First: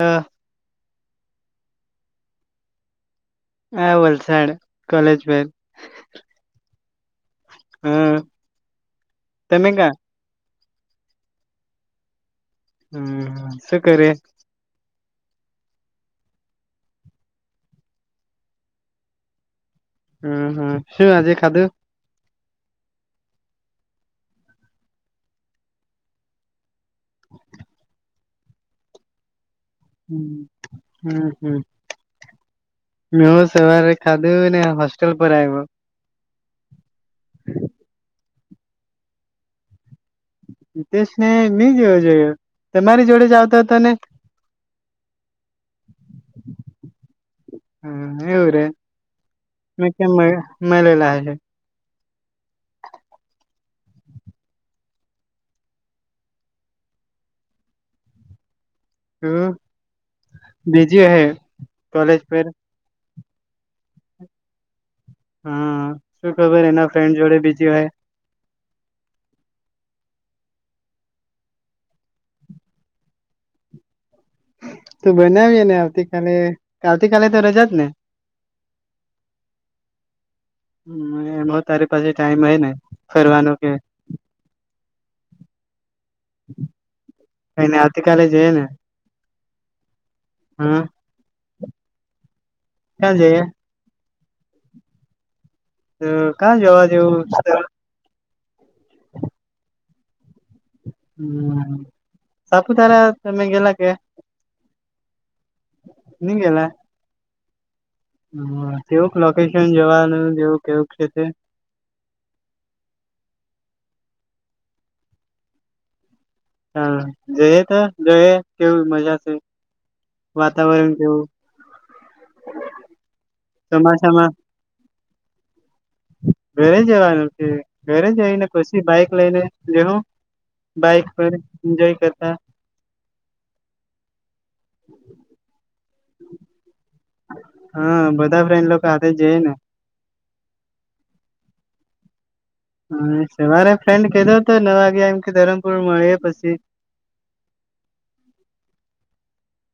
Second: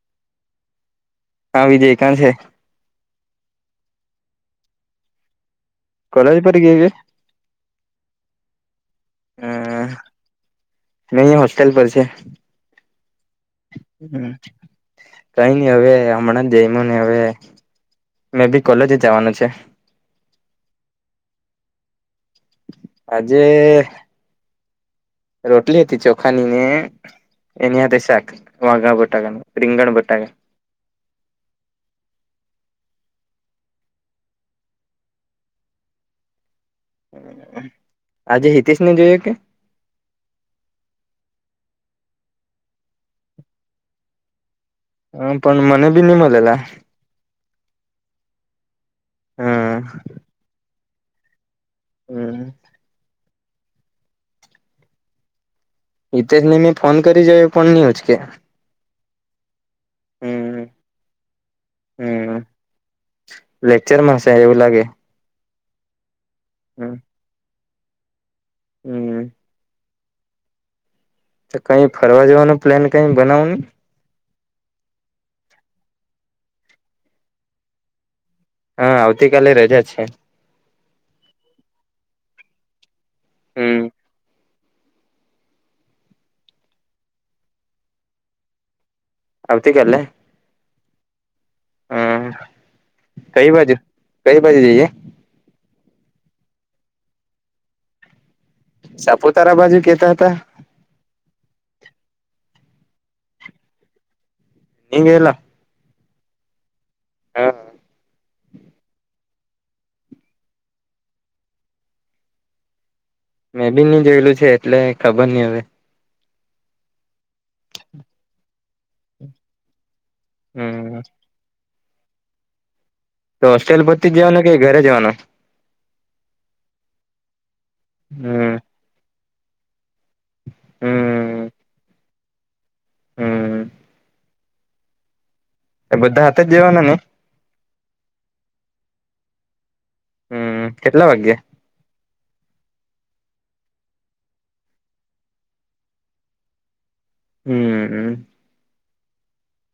હા હા વિજય કાં છે? હા વલસાડ કોલેજ ભર કોલેજ પરી એવી હમ હમ અહિયાં હોસ્ટેલ પર છે. હમ શું કરે હમ કઈ નઈ હવે હમણાં જ જઈ્યું નહી હવે મે બી કોલેજ જવાનું છે. હમ હમ શું આજે ખાધું? આજે રોટલી હતી ચોખાની ને એનીયા શાક વાઘા બટાકાનું. રીંગણ બટાકા હમ હમ હમ મે સવા ખાધ ને હોસ્ટેલ પરા આવવ આજે હિતેશ ને જોઈએ કે? હિતેશ ને નહી જેવો જોયો તમારી જોડે જ આવતો હતો ને. હ પણ મને બી નિની મળલેલા. હમ એવું રે મેં હમ કેમ મળલા હશે હમ [unintelligible] તે જ ને મેં ફોન કરી જોયો પણ નિ ઉચકે - હમ બીઝી હસે કોલેજ પર- લેક્ચર માણસ એવું લાગે- હમ શું ખબર એના ફ્રેન્ડ જોડે બીજી હોય. હમ તો કઈ ફરવા જવાનું પ્લાન કઈ બનાવનું તું બનાવીય ને આવતી કલે આવતી કાલે તો રજા જ ને? હા આવતીકાાલે રજા છે. હમ એમાં તારી પાસે ટાઈમ હો ને ફરવાનો કે હમ કને આવતી કલે જ ને- આવતીકાલે- હમ- હમ કઈ બાજુ કઈ બાજે જઈએ- તો ક્યાં જવા જેવું- સાપુતારા બાજુ કેતા હતા- હમ સાપુતારા તમે ગેલા કે- ની ગેલા- નિ ગેલા - હા- હમ તેવુંક લોકેશન જવાનું જેવું કેવું છે તે- મેં બી નહી જોયેલું છે એટલે ખબર નહ હવે- હા જય તો જય કેવું મજા છે વાતાવરણ હમ કેવું- તો હોસ્ટેલ પરતી ચોમાસામાં જવાનો કે ઘરે જવાનો- ઘરે જવાનું છે ઘરે જઈને હમ કો- બાઈક લઈને જહો બાઈક હમ એન્જોય કરતા- હમ એ બધા હાથે જવાના ને- હા બધા ફ્રેન્ડ લોકો સાથેાથે જ જઈ ને- હમ કેટલા વાગે- હ સવારે ફ્રેન્ડ કધો હતો નવા વાગ્યા એમ કે ધરમપુર મળીયે પછી- હમ હ-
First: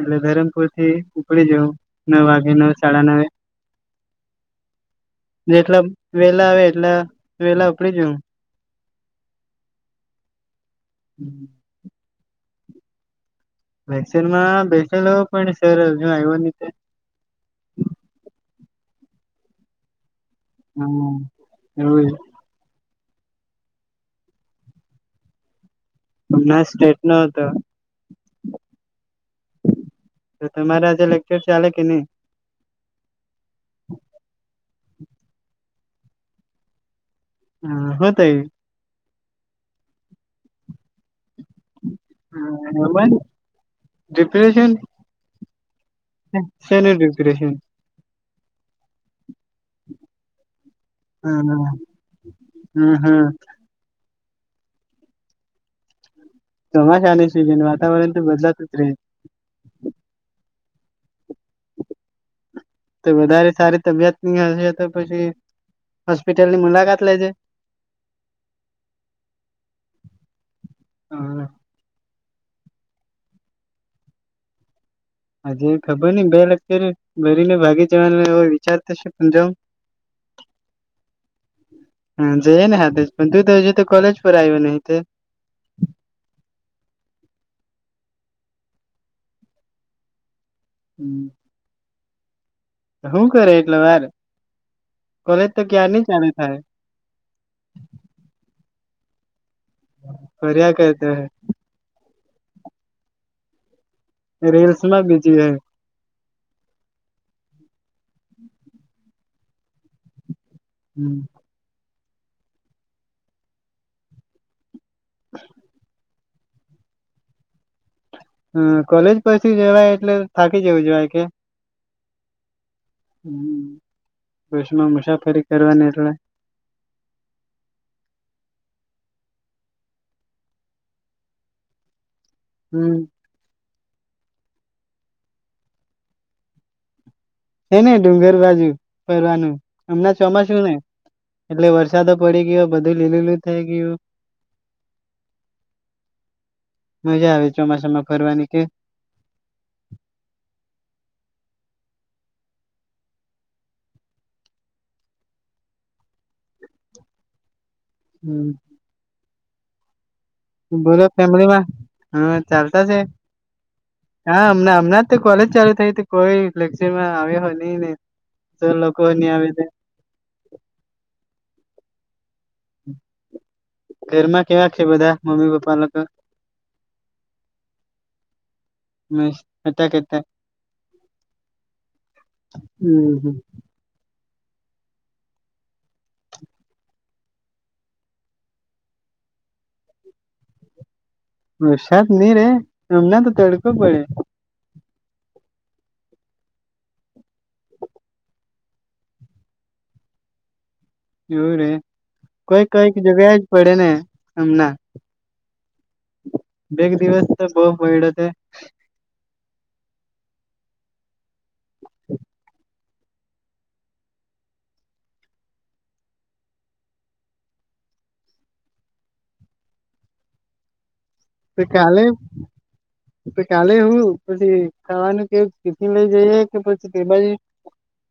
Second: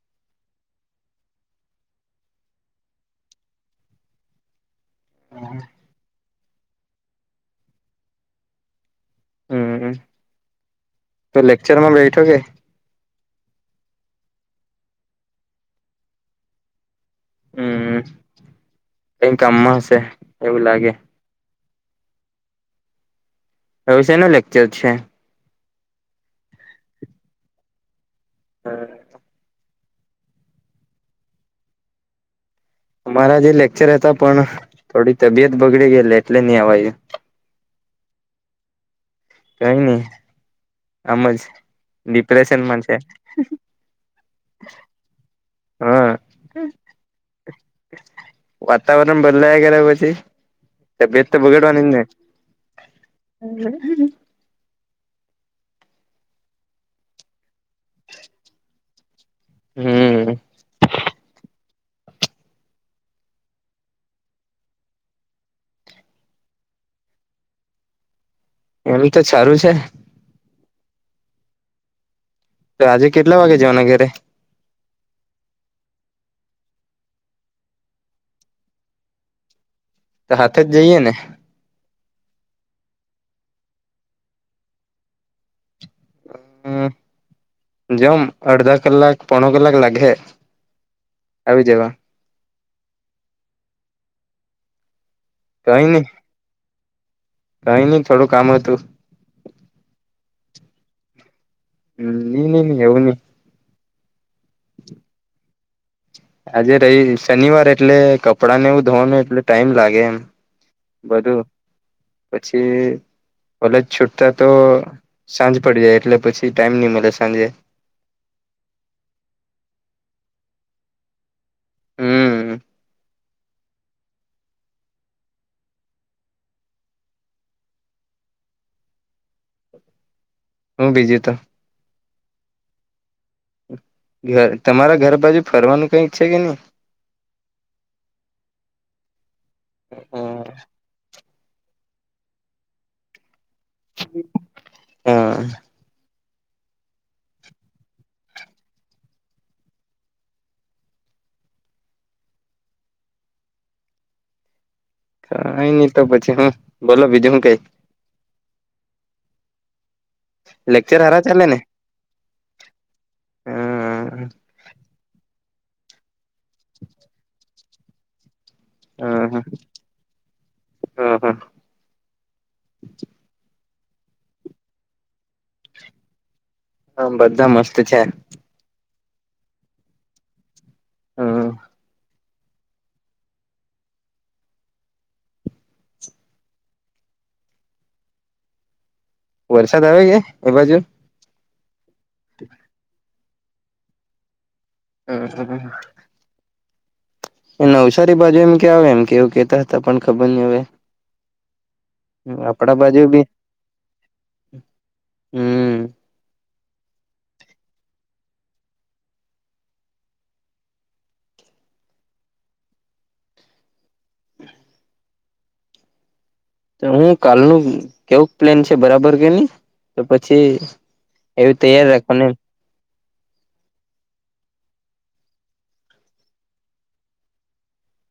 એટલે ધરમપુર થી ઉપડી જવું નવ વાગે નવ સાડા નવે- [inaudible] જેટલા વેલા આવે એટલા વેલા ઉપડી જાઉં - હમ તો લેક્ચરમાં બેઠો કે- વેક્સિન માં બેસેલો પણ સર હજુ આવ્યો તે- હમ કઈકમમાં હશે- એવું લાગે હમ એવું- એ વિશે ન લેક્ચર છે. હમણાં સ્ટેટ નો હતો- હ [unintelligible] તો તમારા આજે લેક્ચર ચાલે કે નહી- અમારા જે લેક્ચર હતા પણ થોડી તબિયત બગડી ગયે એટલે નહી આવ્યું. હમ હો તઈ- કઈ નહી આમજ ડિપ્રેશનમાં છે. થયું શેનું હા ડિપ્રેશનિપ્રેશન? વાતાવરણ બદલાય કર્યારે પછી- તબિયત તો હમ બગડવાની ને - હમ વરસાદની સિઝન, વાતાવરણ તો બદલાતું જ રહે. હમ તો વધારે સારી તબિયત ની હશે, તો પછી, હોસ્પિટલની મુલાકાત લેજે! એમ તો સારું છે હા તો આજે કેટલા વાગે જવાના ઘેરે? હજે ખબર નઈ બે લૅકચર ભરીને ભાગી જવાનું એ વિચાર થશે પન જોવ- તો હાથે જ જઈએ ને- હા જઈ નને હ પણ તું ત હજી તો કોલેજ પર આવીું નહી- હમ જેમ અડધા કલાક પોણ કલાક લાગે- હમ- આવી જવા- શું કરે એકટલે વાર કોલેજ તો કઈ ક્યાર નઈ ની ચાલુ થઈ. કઈ નહી થોડું કામ હતું. ફર્યા કરશે અ ની, ની, ની એવું ની. રિલ્સ માં બીજી, હેં? આજે રહી શનિવાર, એટલે કપડાં ને એવું ધોવાનું એટલે ટાઈમ લાગે એમ. બધું, પછી, કોલેજ છૂટતા તો સાંજ પડી જાય, એટલે પછી ટાઈમ નહી મલે સાંજે હમ, કોલેજ પછી જવાય એટલે, થાકી જેવું જવાય કે? હમ હમ, બશમાં મુશાફરી કરવાની, એટલે? હું બીજી તો? હમ ઘર, તમારા ઘર બાજુ ફરવાનું કઈ છે કે નઈ? હે ને, ડુંગર બાજુ ફરવાનું, હમણાં ચોમાસું ને! એટલે વરસાદો પડી ગયો બધું લીલુ લુ. થઈ ગ્યુ. હા મજા આવે, ચોમાસામાં ફરવાની કે? કઈ નઈ તો પછી હું, બોલો બીજું હું કઈ? હમ લેક્ચર બોલો, હારા ચાલે ને ફેમલીમાં હમ ચાલતા છે? હમ હામ હમના જ તે કોલેજ ચાલુ થઈતી? કોઈ લૅકચરમા આવે હો ની ને, જો લોકોની હ આવી દે હ હ ઘરમાં કેવા છે બધા મમ્મી પપ્પ હ બધા મસ્ત છે. મસ્ત હતા કતા. હા હમ, હમ વરસાદ આવે કે? એ બાજુ? વરસાદ ની રે, હમણાં તો તડકો પડે. ઉ હ હ નવશારી બાજુ એમ કે આવે, એમ કેવું કેતા હતા પણ ખબર ની હવે. એવું રે, કઈક આપડા કઈક બાજુ બી જગ્યા જ પડે ને, હમનાં! હમ બેક દિવસ તો બહુ પઈડો તે તો હું કાલનું કેવું પ્લેન છે? બરાબર કે ની? તો પછી એવું ત તૈયાર કાલે રાખવાનું એમ તો કાલે હુ, પછી ખાવાનું કેવું, ક તીફીન લઈ જઈએ કે પછી તે બાજુ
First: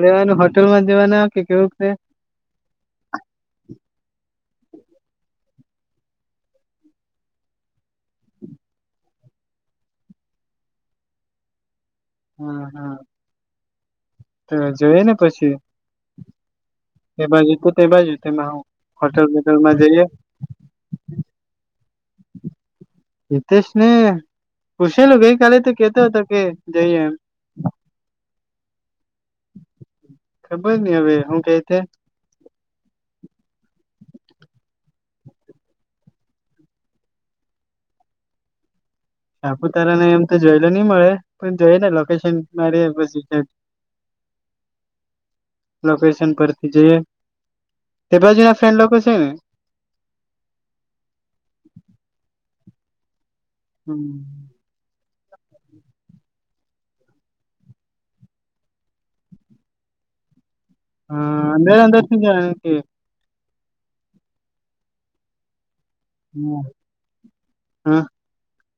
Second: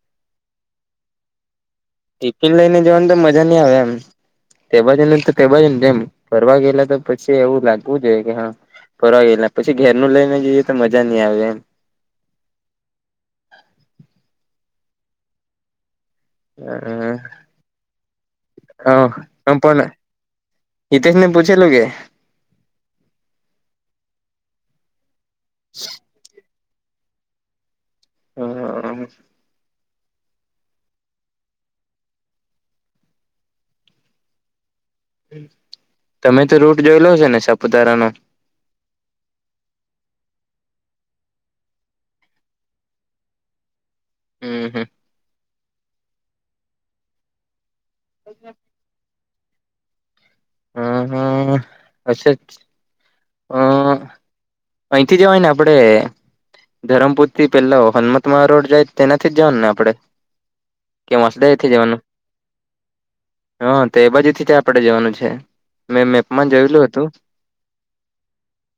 લે, હોટલમાં જવાને કે કેવું ક છે? ટિફિન લઈને જવાનું તો મજા ની આવે, એમ. તે બાજુનુ તો તે બાજુનું, તેમ, ફરવા ગયેલા તો પછી એવું લાગવું જોઈએ કે હા. ફરવા ગયેલા, પછી ઘેરનું લઈને જઈએ તો મજા નહીં આવે એમ. હ હ તો જોઈ ને પછી તે બાજુ તો તે બાજુ તેમા હું હોટલ બોટલમાં જઈએ. હિતેસ ને પૂછેલું કે? હિતેશને પૂછેલું ગઈ કાલે તો કેતો હતો કે જઈએ એમ. હા ખબર ની હવે હું કેઈ છે? તમે તો રૂટ જોયેલો છે ને સાપુતારાનો? સાપુતારા ને એમ તો જોયલુ ની મળે પણ જોઈએ ને લોકેશન મારયે પછી હમ હમ લોકેશન પરથી જઈએ તે બાજુના ફ્રેન્ડ લોકો છે ને હ હા અશે જ હમ્મ અહીંથી જવાય ને આપડે ધરમપુર થી પેલા હનમત મહા રોડ જાય તેનાથી જ જવાનું ને આપડે કે હા વાસદાએથી અંદર જવાનું અંદર થી જવાનું કે હ તે બાજુથી જ આપડે જવાનું છે. મેં મેપમા જોયેલું હતું. હા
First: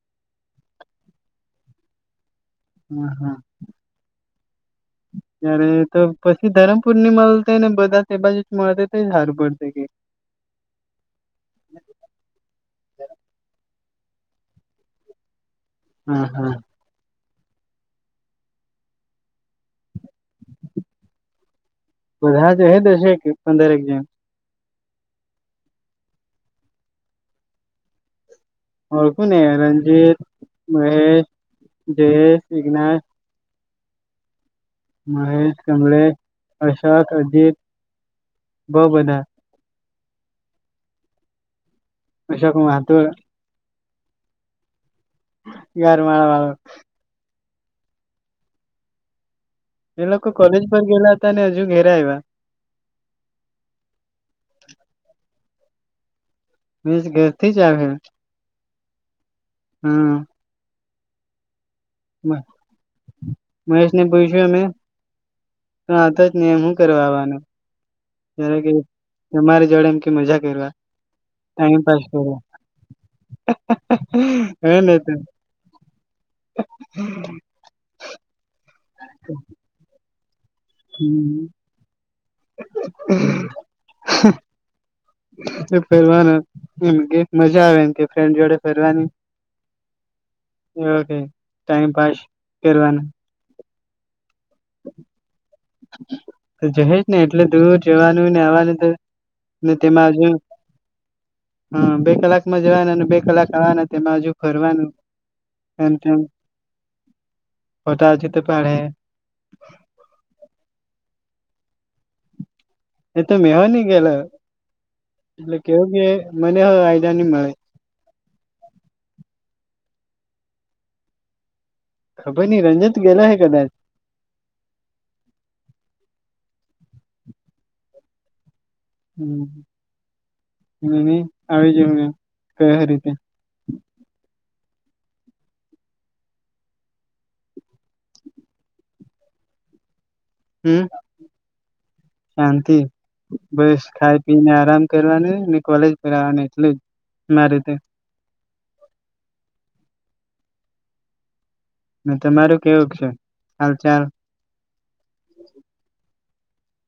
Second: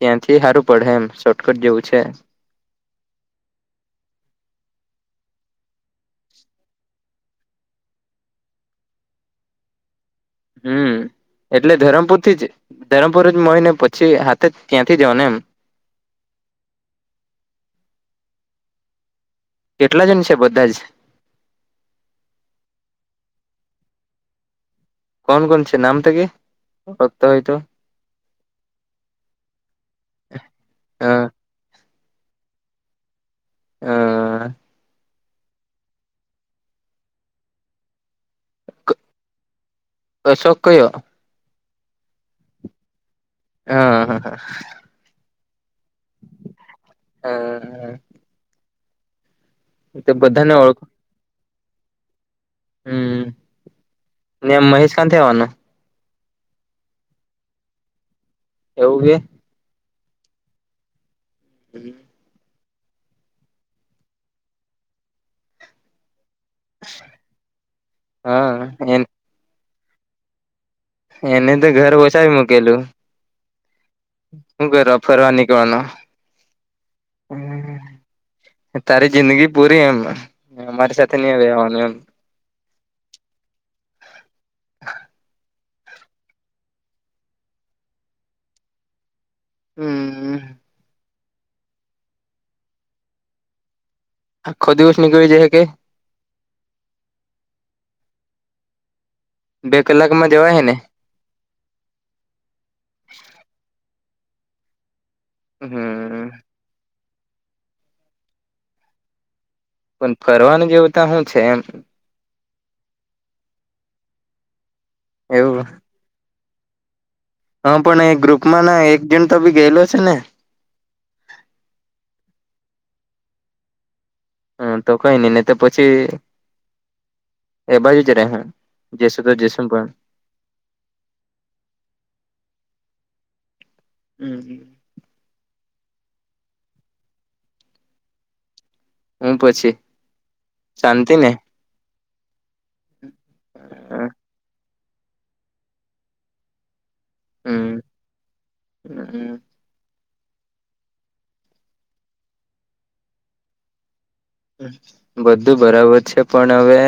ત્યાંથી હારું પડહે એમ શોર્ટકટ જેવું છે. હા હા. ત્યારે તો પછી ધરમ પૂર્ણિમા હતા ને બધા તે બાજુ મળતે તો હારું પડતે કે હમ એટલે ધરમપુર થી જ ધરમપુર જ મળીને પછી હાથે ત્યાંથી જવા ને એમ હમ્મ હા કેટલા જન છે, બધા જ બધા જોહ દસેક પંદર એક જણ કોણ કોણ છે નામ તો કે [unintelligible] હોય તો ઓળખો ને રંણજીત, હ મહેશ, જયેશ, એકનાથ, હા મહેશ, કમલેશ, અશોક, અજીત, બો હ બધા અશોક કયો? અશોક મહતો હા હા ઘેરવાળ વાળો હા હા એ લોકો બધાને કોલેજ પર ઓળખ ગેલા હતા અને અજુ ઘેરે આયવા હમ ને મહેશ કા થી આવાનું? મહેસ ઘર થી જ આવહે એવુંકે હમ પહિ મહેશને પૂયછું અમે તું આવતો નહી એમ શું કરવા આવવાનું? જ્યારે કે હા તમારી જોડે એમ કે મજા કરવા એને તો ટાઈમ ઘર પાસ ઓછાવી કરવા [inaudible] હુ હે ને કરવા તો ફરવા નીકળવાનો? [inaudible] તારી જિંદગી પૂરી એમ અમારી સાથે નહીં હમ રહેેવાનું એમ. [inaudible] ફરવાનું એમ કે મજા આવે એમ કે ફ્રેન્ડ જોડે ફરવાની. હમ ઓવુકે ટાઈમ પાસ કરવાનું આખો દીવસ નીકળી જે હે કે? તો જહેજ ને એટલે દૂર જવાનું ને આવવાનું તો. ને બે તેમાંજ કલાકમાં જવાય હે ને હા બે કલાકમાં જવાના અને બે કલાક આવવાના તેમાં હજુ ફરવાનું હમ [unintelligible] બધા આજે તો પાડ હે પણ ફરવાનું કેવું તા હું છે એમ. એ તો મેહો ની ગયલો એટલે એવું કેવું કે મને હો આઈડા ની મળે. હા પણ એ ગ્રુપ માં ના એક જણ તો બી ગયેલો છે, ને ખબર નહી રંણજીત ગેલો હે કદાચ હમ તો કઈ નઈ ને તો પછી એ બાજુ જ રે હુ ની ની આવી જવા મે કય હો રીતે હમ હ હું પછી હમ શાંતિ ને? શાંતિ બસ ખાઈ પી ને આરામ કરવાનું ને કોલેજ પર આવવાનું એટલું જ. મારું તો હમ ને તમારું કેવુંક છે હાલ ચાલ. બધું બરાબર છે પણ હવે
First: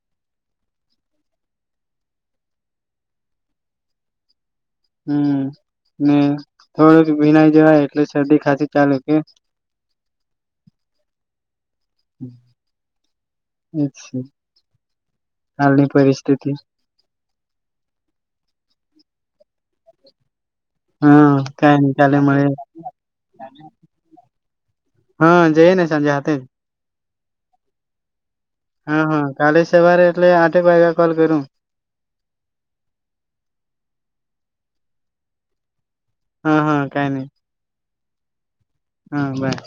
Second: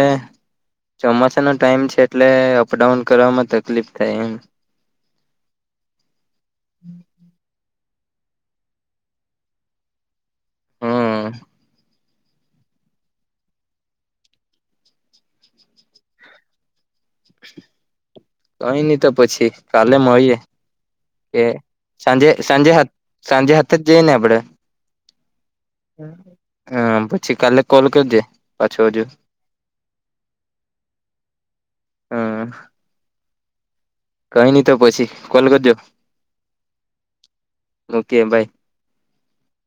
ચોમાસાનો ટાઈમ છે એટલે અપડાઉન કરવામાં તકલીફ થાય એમ. હમ્મ ને થોડુંક ભીનાઈ જવાય એટલે શરદી ખાસી ચાલુ કે. હમ્મ. અચ્છા હાલની પરિસ્થિતિ [inaudible] કઈ ની તો પછી કાલે મળીએ. હા કે કાઈ નઈ કાલે સાંજે મળે સાંજે સાંજે હાથે જ જઈ ને આપડે. હા જઈએ ને સાંજે હાથે હમ પછી કાલે કોલ કરજે. પાછો હજુ હા હા કાલે સવારે એટલે આઠેક વાગે કોલ કરું. હા. કઈ ની તો પછી કોલ કરજો. હા હા કાઈ ની. ઓકે બાય હા બાય